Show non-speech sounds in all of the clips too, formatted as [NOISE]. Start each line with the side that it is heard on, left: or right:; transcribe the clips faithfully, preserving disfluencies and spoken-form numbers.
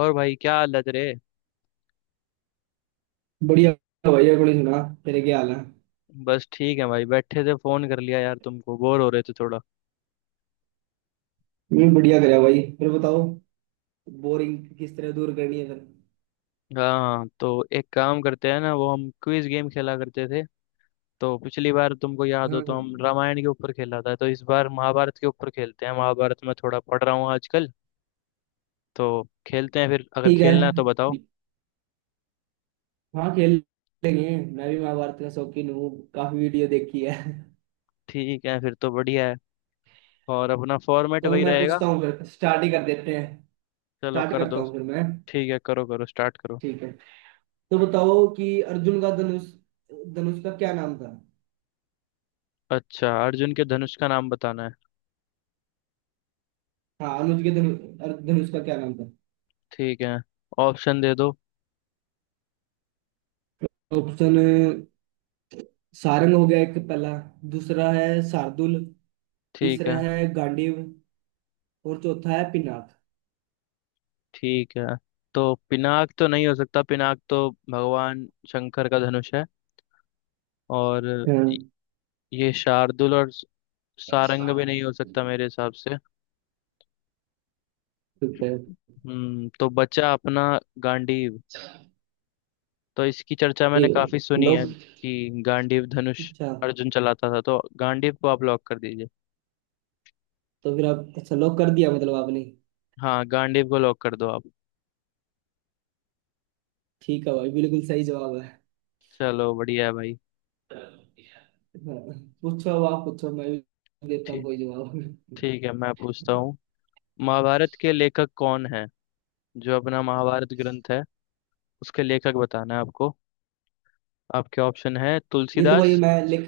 left: और भाई क्या हालत रे।
right: बढ़िया। भाई अपनी सुना, तेरे क्या हाल है।
left: बस ठीक है भाई, बैठे थे फोन कर लिया यार तुमको, बोर हो रहे थे थोड़ा।
right: मैं बढ़िया करा भाई। फिर बताओ, बोरिंग किस तरह दूर करनी है फिर।
left: हाँ तो एक काम करते हैं ना, वो हम क्विज गेम खेला करते थे। तो पिछली बार तुमको याद
right: हाँ
left: हो तो,
right: हाँ।
left: हम रामायण के ऊपर खेला था, तो इस बार महाभारत के ऊपर खेलते हैं। महाभारत में थोड़ा पढ़ रहा हूँ आजकल। तो खेलते हैं फिर, अगर
right: ठीक है।
left: खेलना है तो बताओ।
right: हाँ खेल लेंगे। मैं भी महाभारत का शौकीन हूँ, काफी वीडियो देखी है।
left: ठीक है फिर तो बढ़िया है। और अपना फॉर्मेट
right: चलो
left: वही
right: मैं
left: रहेगा।
right: पूछता हूँ, फिर स्टार्ट ही कर देते हैं।
left: चलो
right: स्टार्ट
left: कर
right: करता
left: दो।
right: हूँ फिर मैं।
left: ठीक है, करो करो, स्टार्ट करो।
right: ठीक है। तो बताओ कि अर्जुन का धनुष, धनुष का क्या नाम था।
left: अच्छा, अर्जुन के धनुष का नाम बताना है।
right: हाँ, अनुज के धनु- धनुष का क्या नाम था।
left: ठीक है, ऑप्शन दे दो।
right: ऑप्शन, सारंग हो गया एक पहला, दूसरा है शार्दुल,
left: ठीक
right: तीसरा
left: है।
right: है गांडीव, और चौथा है पिनाक।
left: ठीक है। तो पिनाक तो नहीं हो सकता, पिनाक तो भगवान शंकर का धनुष है। और
right: हाँ।
left: ये शार्दुल और सारंग भी नहीं हो सकता मेरे हिसाब से।
right: ठीक है।
left: हम्म, तो बचा अपना गांडीव। तो इसकी चर्चा
right: ए,
left: मैंने काफी सुनी है
right: लॉक।
left: कि गांडीव धनुष
right: अच्छा,
left: अर्जुन चलाता था, तो गांडीव को आप लॉक कर दीजिए।
right: तो फिर आप अच्छा लॉक कर दिया मतलब आपने।
left: हाँ, गांडीव को लॉक कर दो आप।
right: ठीक है भाई, बिल्कुल सही जवाब है।
left: चलो बढ़िया है भाई।
right: हाँ, पूछो अब, आप पूछो, मैं भी देता हूँ
left: ठीक।
right: कोई जवाब।
left: ठीक है, मैं पूछता हूँ। महाभारत के लेखक कौन है। जो अपना महाभारत ग्रंथ है उसके लेखक बताना है आपको। आपके ऑप्शन है
right: ये तो भाई
left: तुलसीदास।
right: मैं लेख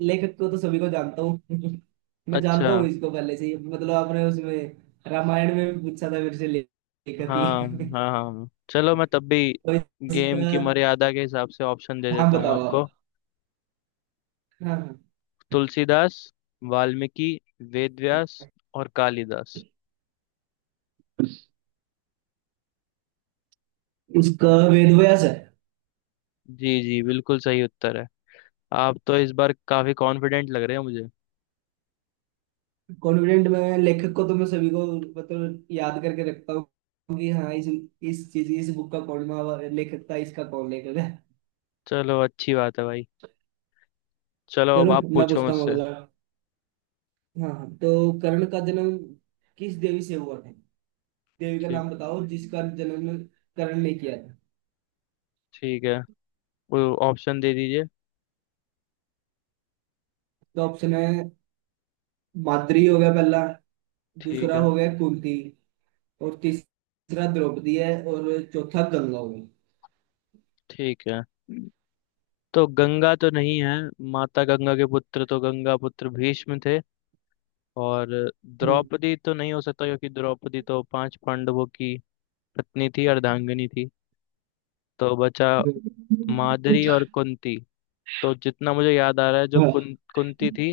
right: लेखक को तो सभी को जानता हूँ। [LAUGHS] मैं
left: अच्छा।
right: जानता हूँ इसको पहले से ही। मतलब आपने उसमें रामायण में भी पूछा था मेरे से ले- लेखक की।
left: हाँ, हाँ हाँ चलो, मैं तब भी
right: [LAUGHS] तो
left: गेम
right: इसका,
left: की मर्यादा के हिसाब से ऑप्शन दे
right: हाँ
left: देता हूँ
right: बताओ आप।
left: आपको।
right: हाँ हाँ।
left: तुलसीदास, वाल्मीकि, वेद व्यास और कालिदास।
right: उसका वेद व्यास है।
left: जी जी, बिल्कुल सही उत्तर है। आप तो इस बार काफी कॉन्फिडेंट लग रहे हो मुझे।
right: कॉन्फिडेंट, मैं लेखक को तो मैं सभी को, मतलब याद करके रखता हूँ कि हाँ इस इस चीज इस बुक का कौन महा- लेखक था, इसका कौन लेखक है।
left: चलो अच्छी बात है भाई। चलो
right: चलो
left: अब आप
right: मैं
left: पूछो
right: पूछता हूँ
left: मुझसे।
right: अगला। हाँ हाँ, तो कर्ण का जन्म किस देवी से हुआ था। देवी का
left: ठीक।
right: नाम बताओ जिसका जन्म कर्ण ने किया था।
left: ठीक है। वो, ऑप्शन दे दीजिए।
right: तो ऑप्शन है, माद्री हो गया पहला,
left: ठीक
right: दूसरा
left: है।
right: हो गया कुंती, और तीसरा द्रौपदी है, और चौथा गंगा हो गया।
left: ठीक है। तो गंगा तो नहीं है, माता गंगा के पुत्र तो गंगा पुत्र भीष्म थे। और
right: हम्म।
left: द्रौपदी तो नहीं हो सकता क्योंकि द्रौपदी तो पांच पांडवों की पत्नी थी, अर्धांगिनी थी। तो बचा
right: हम्म।
left: मादरी और कुंती। तो जितना मुझे याद आ रहा है, जो
right: हाँ,
left: कुं, कुंती थी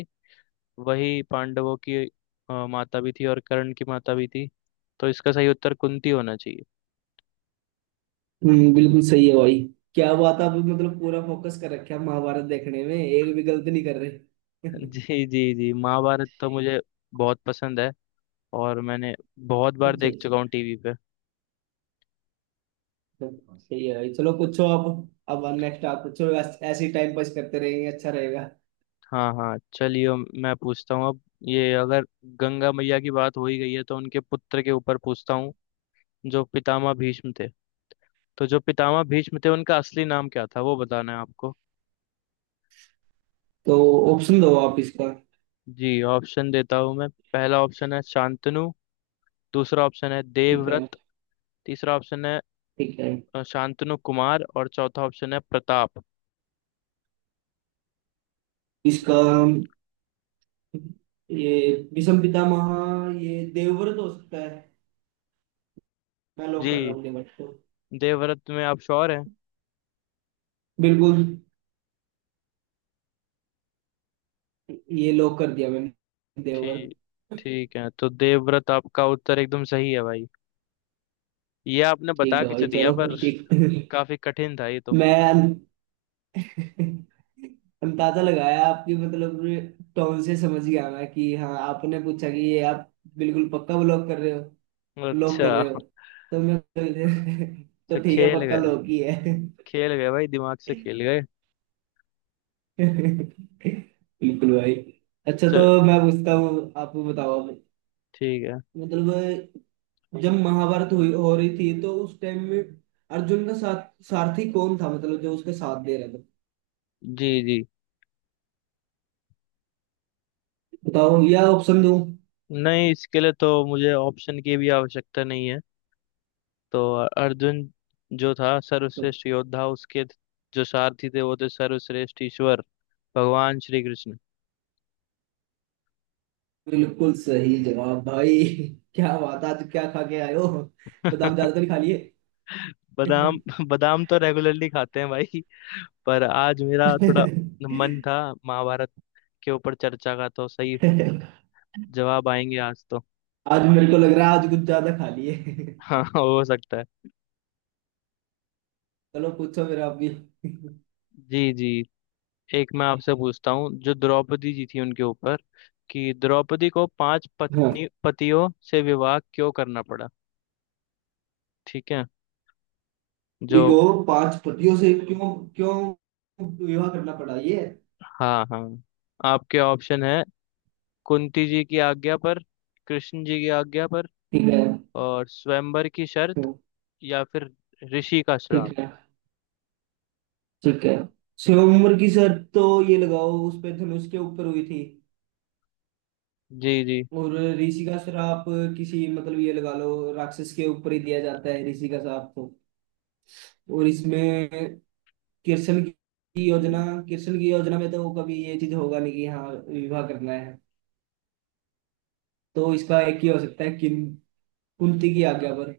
left: वही पांडवों की अ, माता भी थी और कर्ण की माता भी थी। तो इसका सही उत्तर कुंती होना चाहिए।
right: हम्म, बिल्कुल सही है भाई। क्या बात, आप मतलब पूरा फोकस कर रखे महाभारत देखने में, एक भी गलती नहीं कर रहे।
left: [LAUGHS]
right: [LAUGHS]
left: जी जी जी, महाभारत तो
right: अच्छा
left: मुझे बहुत पसंद है। और मैंने बहुत बार
right: अच्छा।
left: देख चुका हूँ टीवी पे।
right: सही है भाई, चलो पूछो अब। अब नेक्स्ट आप पूछो, ऐस- ऐसे ही टाइम पास करते रहेंगे, अच्छा रहेगा।
left: हाँ हाँ, चलिए मैं पूछता हूँ अब। ये अगर गंगा मैया की बात हो ही गई है तो उनके पुत्र के ऊपर पूछता हूँ, जो पितामह भीष्म थे। तो जो पितामह भीष्म थे उनका असली नाम क्या था वो बताना है आपको।
right: तो ऑप्शन दो आप इसका।
left: जी, ऑप्शन देता हूँ मैं। पहला ऑप्शन है शांतनु। दूसरा ऑप्शन है
right: ठीक है।
left: देवव्रत। तीसरा ऑप्शन है
right: ठीक है।
left: अ, शांतनु कुमार। और चौथा ऑप्शन है प्रताप।
right: इसका ये विषम पितामह, ये देवव्रत हो सकता है। मैं लॉक कर रहा
left: जी,
right: हूँ देवव्रत को।
left: देवव्रत में आप श्योर हैं?
right: बिल्कुल। ये लॉक कर दिया मैंने, देवव्रत।
left: ठीक। ठीक है, तो देवव्रत आपका उत्तर एकदम सही है भाई। ये आपने
right: ठीक
left: बता
right: है भाई।
left: किसे दिया
right: चलो
left: पर।
right: ठीक।
left: [LAUGHS] काफी कठिन था ये तो।
right: मैं अं- अंदाजा लगाया आपकी मतलब टोन से, समझ गया मैं कि हाँ आपने पूछा कि ये आप बिल्कुल पक्का ब्लॉक कर रहे हो,
left: अच्छा
right: लॉक कर रहे हो।
left: अच्छा।
right: तो मैं [LAUGHS] तो ठीक है,
left: खेल
right: पक्का
left: गए,
right: लॉक ही है।
left: खेल गए भाई, दिमाग से खेल गए।
right: बिल्कुल भाई। अच्छा, तो
left: चल।
right: मैं पूछता हूँ आपको, बताओ आप।
left: ठीक है।
right: मतलब जब महाभारत हुई, हो रही थी, तो उस टाइम में अर्जुन का साथ सारथी कौन था, मतलब जो उसके साथ दे रहा था।
left: जी जी,
right: बताओ या ऑप्शन दूं।
left: नहीं इसके लिए तो मुझे ऑप्शन की भी आवश्यकता नहीं है। तो अर्जुन जो था सर्वश्रेष्ठ योद्धा, उसके जो सारथी थे वो थे सर्वश्रेष्ठ ईश्वर, भगवान श्री कृष्ण।
right: बिल्कुल सही जवाब भाई। [LAUGHS] क्या बात, आज क्या खा के आए हो। बादाम ज्यादा तो नहीं खा
left: [LAUGHS]
right: लिए।
left: बादाम, बादाम तो रेगुलरली खाते हैं भाई। पर आज मेरा थोड़ा
right: [LAUGHS]
left: मन था महाभारत के ऊपर चर्चा का, तो सही जवाब आएंगे आज तो।
right: आज मेरे को लग रहा है आज कुछ ज्यादा खा लिए। [LAUGHS]
left: [LAUGHS] हाँ हो सकता है।
right: चलो पूछो फिर आप भी।
left: जी जी, एक मैं आपसे पूछता हूँ, जो द्रौपदी जी थी उनके ऊपर, कि द्रौपदी को पांच
right: हाँ।
left: पत्नी पतियों से विवाह क्यों करना पड़ा। ठीक है।
right: स्त्री
left: जो,
right: को पांच पतियों से क्यों क्यों विवाह करना पड़ा, ये है।
left: हाँ हाँ, आपके ऑप्शन है कुंती जी की आज्ञा पर, कृष्ण जी की आज्ञा पर,
right: ठीक है।
left: और स्वयंवर की
right: तो
left: शर्त, या फिर ऋषि का श्राप।
right: ठीक है। ठीक है, स्वयंवर की शर्त तो ये लगाओ उस पे धनुष के ऊपर हुई थी।
left: जी जी
right: और ऋषि का श्राप, किसी मतलब ये लगा लो राक्षस के ऊपर ही दिया जाता है ऋषि का श्राप तो। और इसमें कृष्ण की योजना, कृष्ण की योजना में तो कभी ये चीज होगा नहीं कि हाँ विवाह करना है। तो इसका एक ही हो सकता है कि कुंती की आज्ञा पर।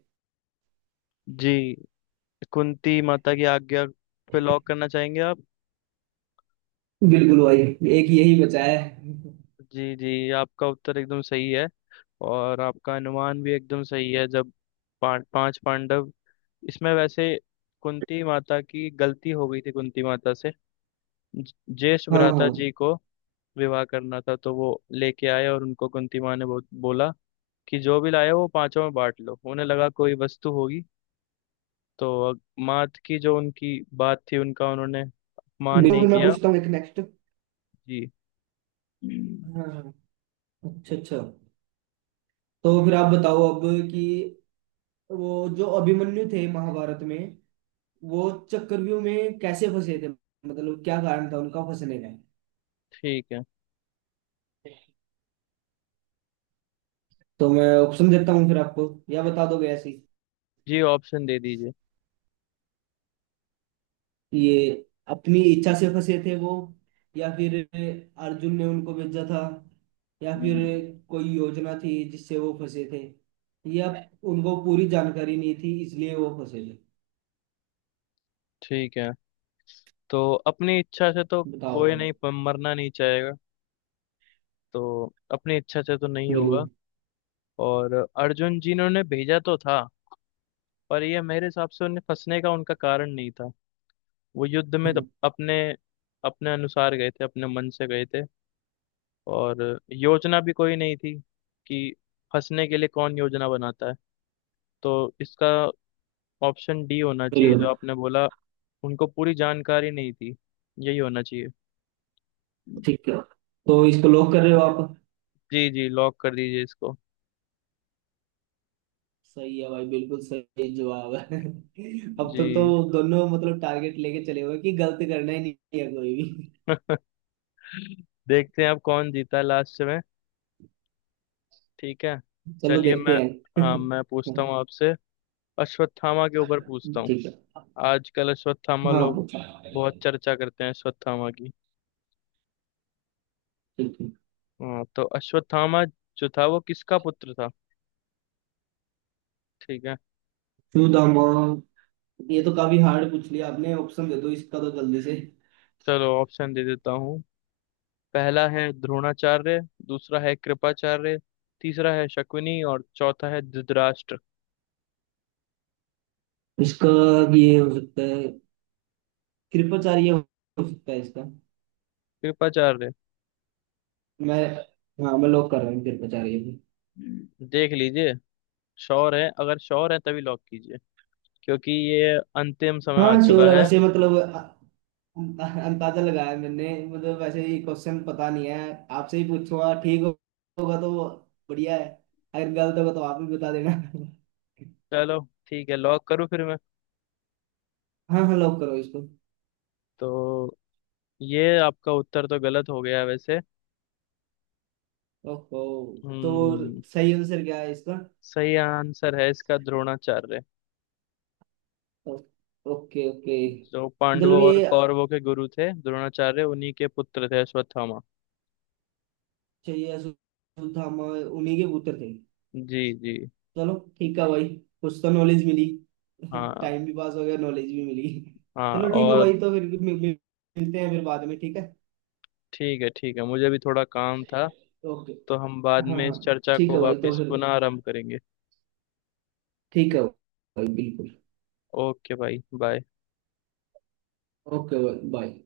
left: जी, कुंती माता की आज्ञा पे लॉक करना चाहेंगे आप?
right: बिल्कुल भाई, एक यही बचा है।
left: जी जी, आपका उत्तर एकदम सही है। और आपका अनुमान भी एकदम सही है। जब पां, पांच पांडव इसमें वैसे, कुंती माता की गलती हो गई थी, कुंती माता से ज- ज्येष्ठ
right: हाँ हाँ
left: भ्राता जी
right: तो
left: को विवाह करना था, तो वो लेके आए और उनको कुंती माँ ने बो, बोला कि जो भी लाए वो पांचों में बांट लो, उन्हें लगा कोई वस्तु होगी। तो अग- मात की जो उनकी बात थी, उनका उन्होंने अपमान
right: बिल्कुल।
left: नहीं
right: तो मैं
left: किया।
right: पूछता हूँ एक नेक्स्ट।
left: जी।
right: हाँ हाँ। अच्छा अच्छा। तो फिर आप बताओ अब कि वो जो अभिमन्यु थे महाभारत में, वो चक्रव्यूह में कैसे फंसे थे, मतलब क्या कारण था उनका फंसने का।
left: ठीक है।
right: तो मैं ऑप्शन देता हूँ फिर आपको, या बता दोगे ऐसे ही।
left: जी, ऑप्शन दे दीजिए।
right: ये अपनी इच्छा से फंसे थे वो, या फिर अर्जुन ने उनको भेजा था, या फिर कोई योजना थी जिससे वो फंसे थे, या उनको पूरी जानकारी नहीं थी इसलिए वो फंसे थे।
left: ठीक है। तो अपनी इच्छा से तो,
right: बताओ।
left: कोई नहीं प- मरना नहीं चाहेगा, तो अपनी इच्छा से तो नहीं
right: बिल्कुल।
left: होगा। और अर्जुन जी ने उन्हें भेजा तो था, पर यह मेरे हिसाब से उन्हें फंसने का उनका कारण नहीं था। वो युद्ध में तो अपने अपने अनुसार गए थे, अपने मन से गए थे। और योजना भी कोई नहीं थी, कि फंसने के लिए कौन योजना बनाता है। तो इसका ऑप्शन डी होना चाहिए, जो
right: बिल्कुल।
left: आपने बोला, उनको पूरी जानकारी नहीं थी, यही होना चाहिए।
right: ठीक है, तो इसको लॉक कर रहे हो आप।
left: जी जी, लॉक कर दीजिए इसको।
right: सही है भाई, बिल्कुल सही जवाब है। [LAUGHS] अब तक तो
left: जी।
right: दोनों मतलब टारगेट लेके चले हुए कि गलत करना ही नहीं है कोई भी।
left: [LAUGHS] देखते हैं अब कौन जीता है लास्ट में। ठीक है।
right: चलो
left: चलिए मैं,
right: देखते
left: हाँ
right: हैं।
left: मैं पूछता हूँ आपसे, अश्वत्थामा के ऊपर पूछता
right: [LAUGHS]
left: हूँ।
right: ठीक है।
left: आजकल अश्वत्थामा
right: हाँ
left: लोग
right: वो-
left: बहुत चर्चा करते हैं अश्वत्थामा की।
right: ठीक है।
left: हाँ, तो अश्वत्थामा जो था वो किसका पुत्र था। ठीक है,
right: टू द मॉल, ये तो काफी हार्ड पूछ लिया आपने, ऑप्शन दे दो इसका तो जल्दी से।
left: चलो ऑप्शन दे देता हूँ। पहला है द्रोणाचार्य, दूसरा है कृपाचार्य, तीसरा है शकुनी और चौथा है धृतराष्ट्र।
right: इसका ये हो सकता है, कृपाचार्य हो सकता है इसका।
left: कृपाचार्य?
right: मैं हाँ मैं लॉक कर रहा हूँ कृपाचार्य
left: देख लीजिए, श्योर है, अगर श्योर है तभी लॉक कीजिए, क्योंकि ये अंतिम समय
right: को।
left: आ
right: हाँ श्योर
left: चुका
right: है
left: है।
right: वैसे, मतलब अ- अ- अंदाजा लगाया मैंने, मतलब वैसे ये क्वेश्चन पता नहीं है। आपसे ही पूछूंगा, ठीक हो- होगा तो बढ़िया है, अगर गलत होगा तो आप भी बता देना।
left: चलो ठीक है, लॉक करूँ फिर मैं।
right: हाँ हाँ, लॉक करो इसको।
left: तो ये आपका उत्तर तो गलत हो गया वैसे।
right: ओहो। तो
left: हम्म।
right: सही आंसर क्या है इसका।
left: सही आंसर है इसका द्रोणाचार्य।
right: ओ- ओके ओके।
left: जो
right: चलो
left: पांडवों और
right: ये,
left: कौरवों के गुरु थे द्रोणाचार्य, उन्हीं के पुत्र थे अश्वत्थामा।
right: चाहिए असुधामा, उन्हीं के पुत्र थे।
left: जी जी।
right: चलो ठीक है भाई, कुछ तो नॉलेज मिली। [LAUGHS]
left: हाँ
right: टाइम भी पास हो गया, नॉलेज भी मिली।
left: हाँ।
right: चलो ठीक है
left: और
right: भाई, तो फिर मिल- मिल- मिलते हैं फिर बाद में, ठीक है।
left: ठीक है, ठीक है, मुझे भी थोड़ा काम था।
right: ओके।
left: तो हम बाद
right: हाँ
left: में
right: हाँ।
left: इस चर्चा
right: ठीक
left: को
right: है भाई, तो
left: वापस
right: फिर
left: पुनः आरंभ करेंगे।
right: ठीक है भाई, बिल्कुल।
left: ओके भाई, बाय।
right: ओके भाई बाय।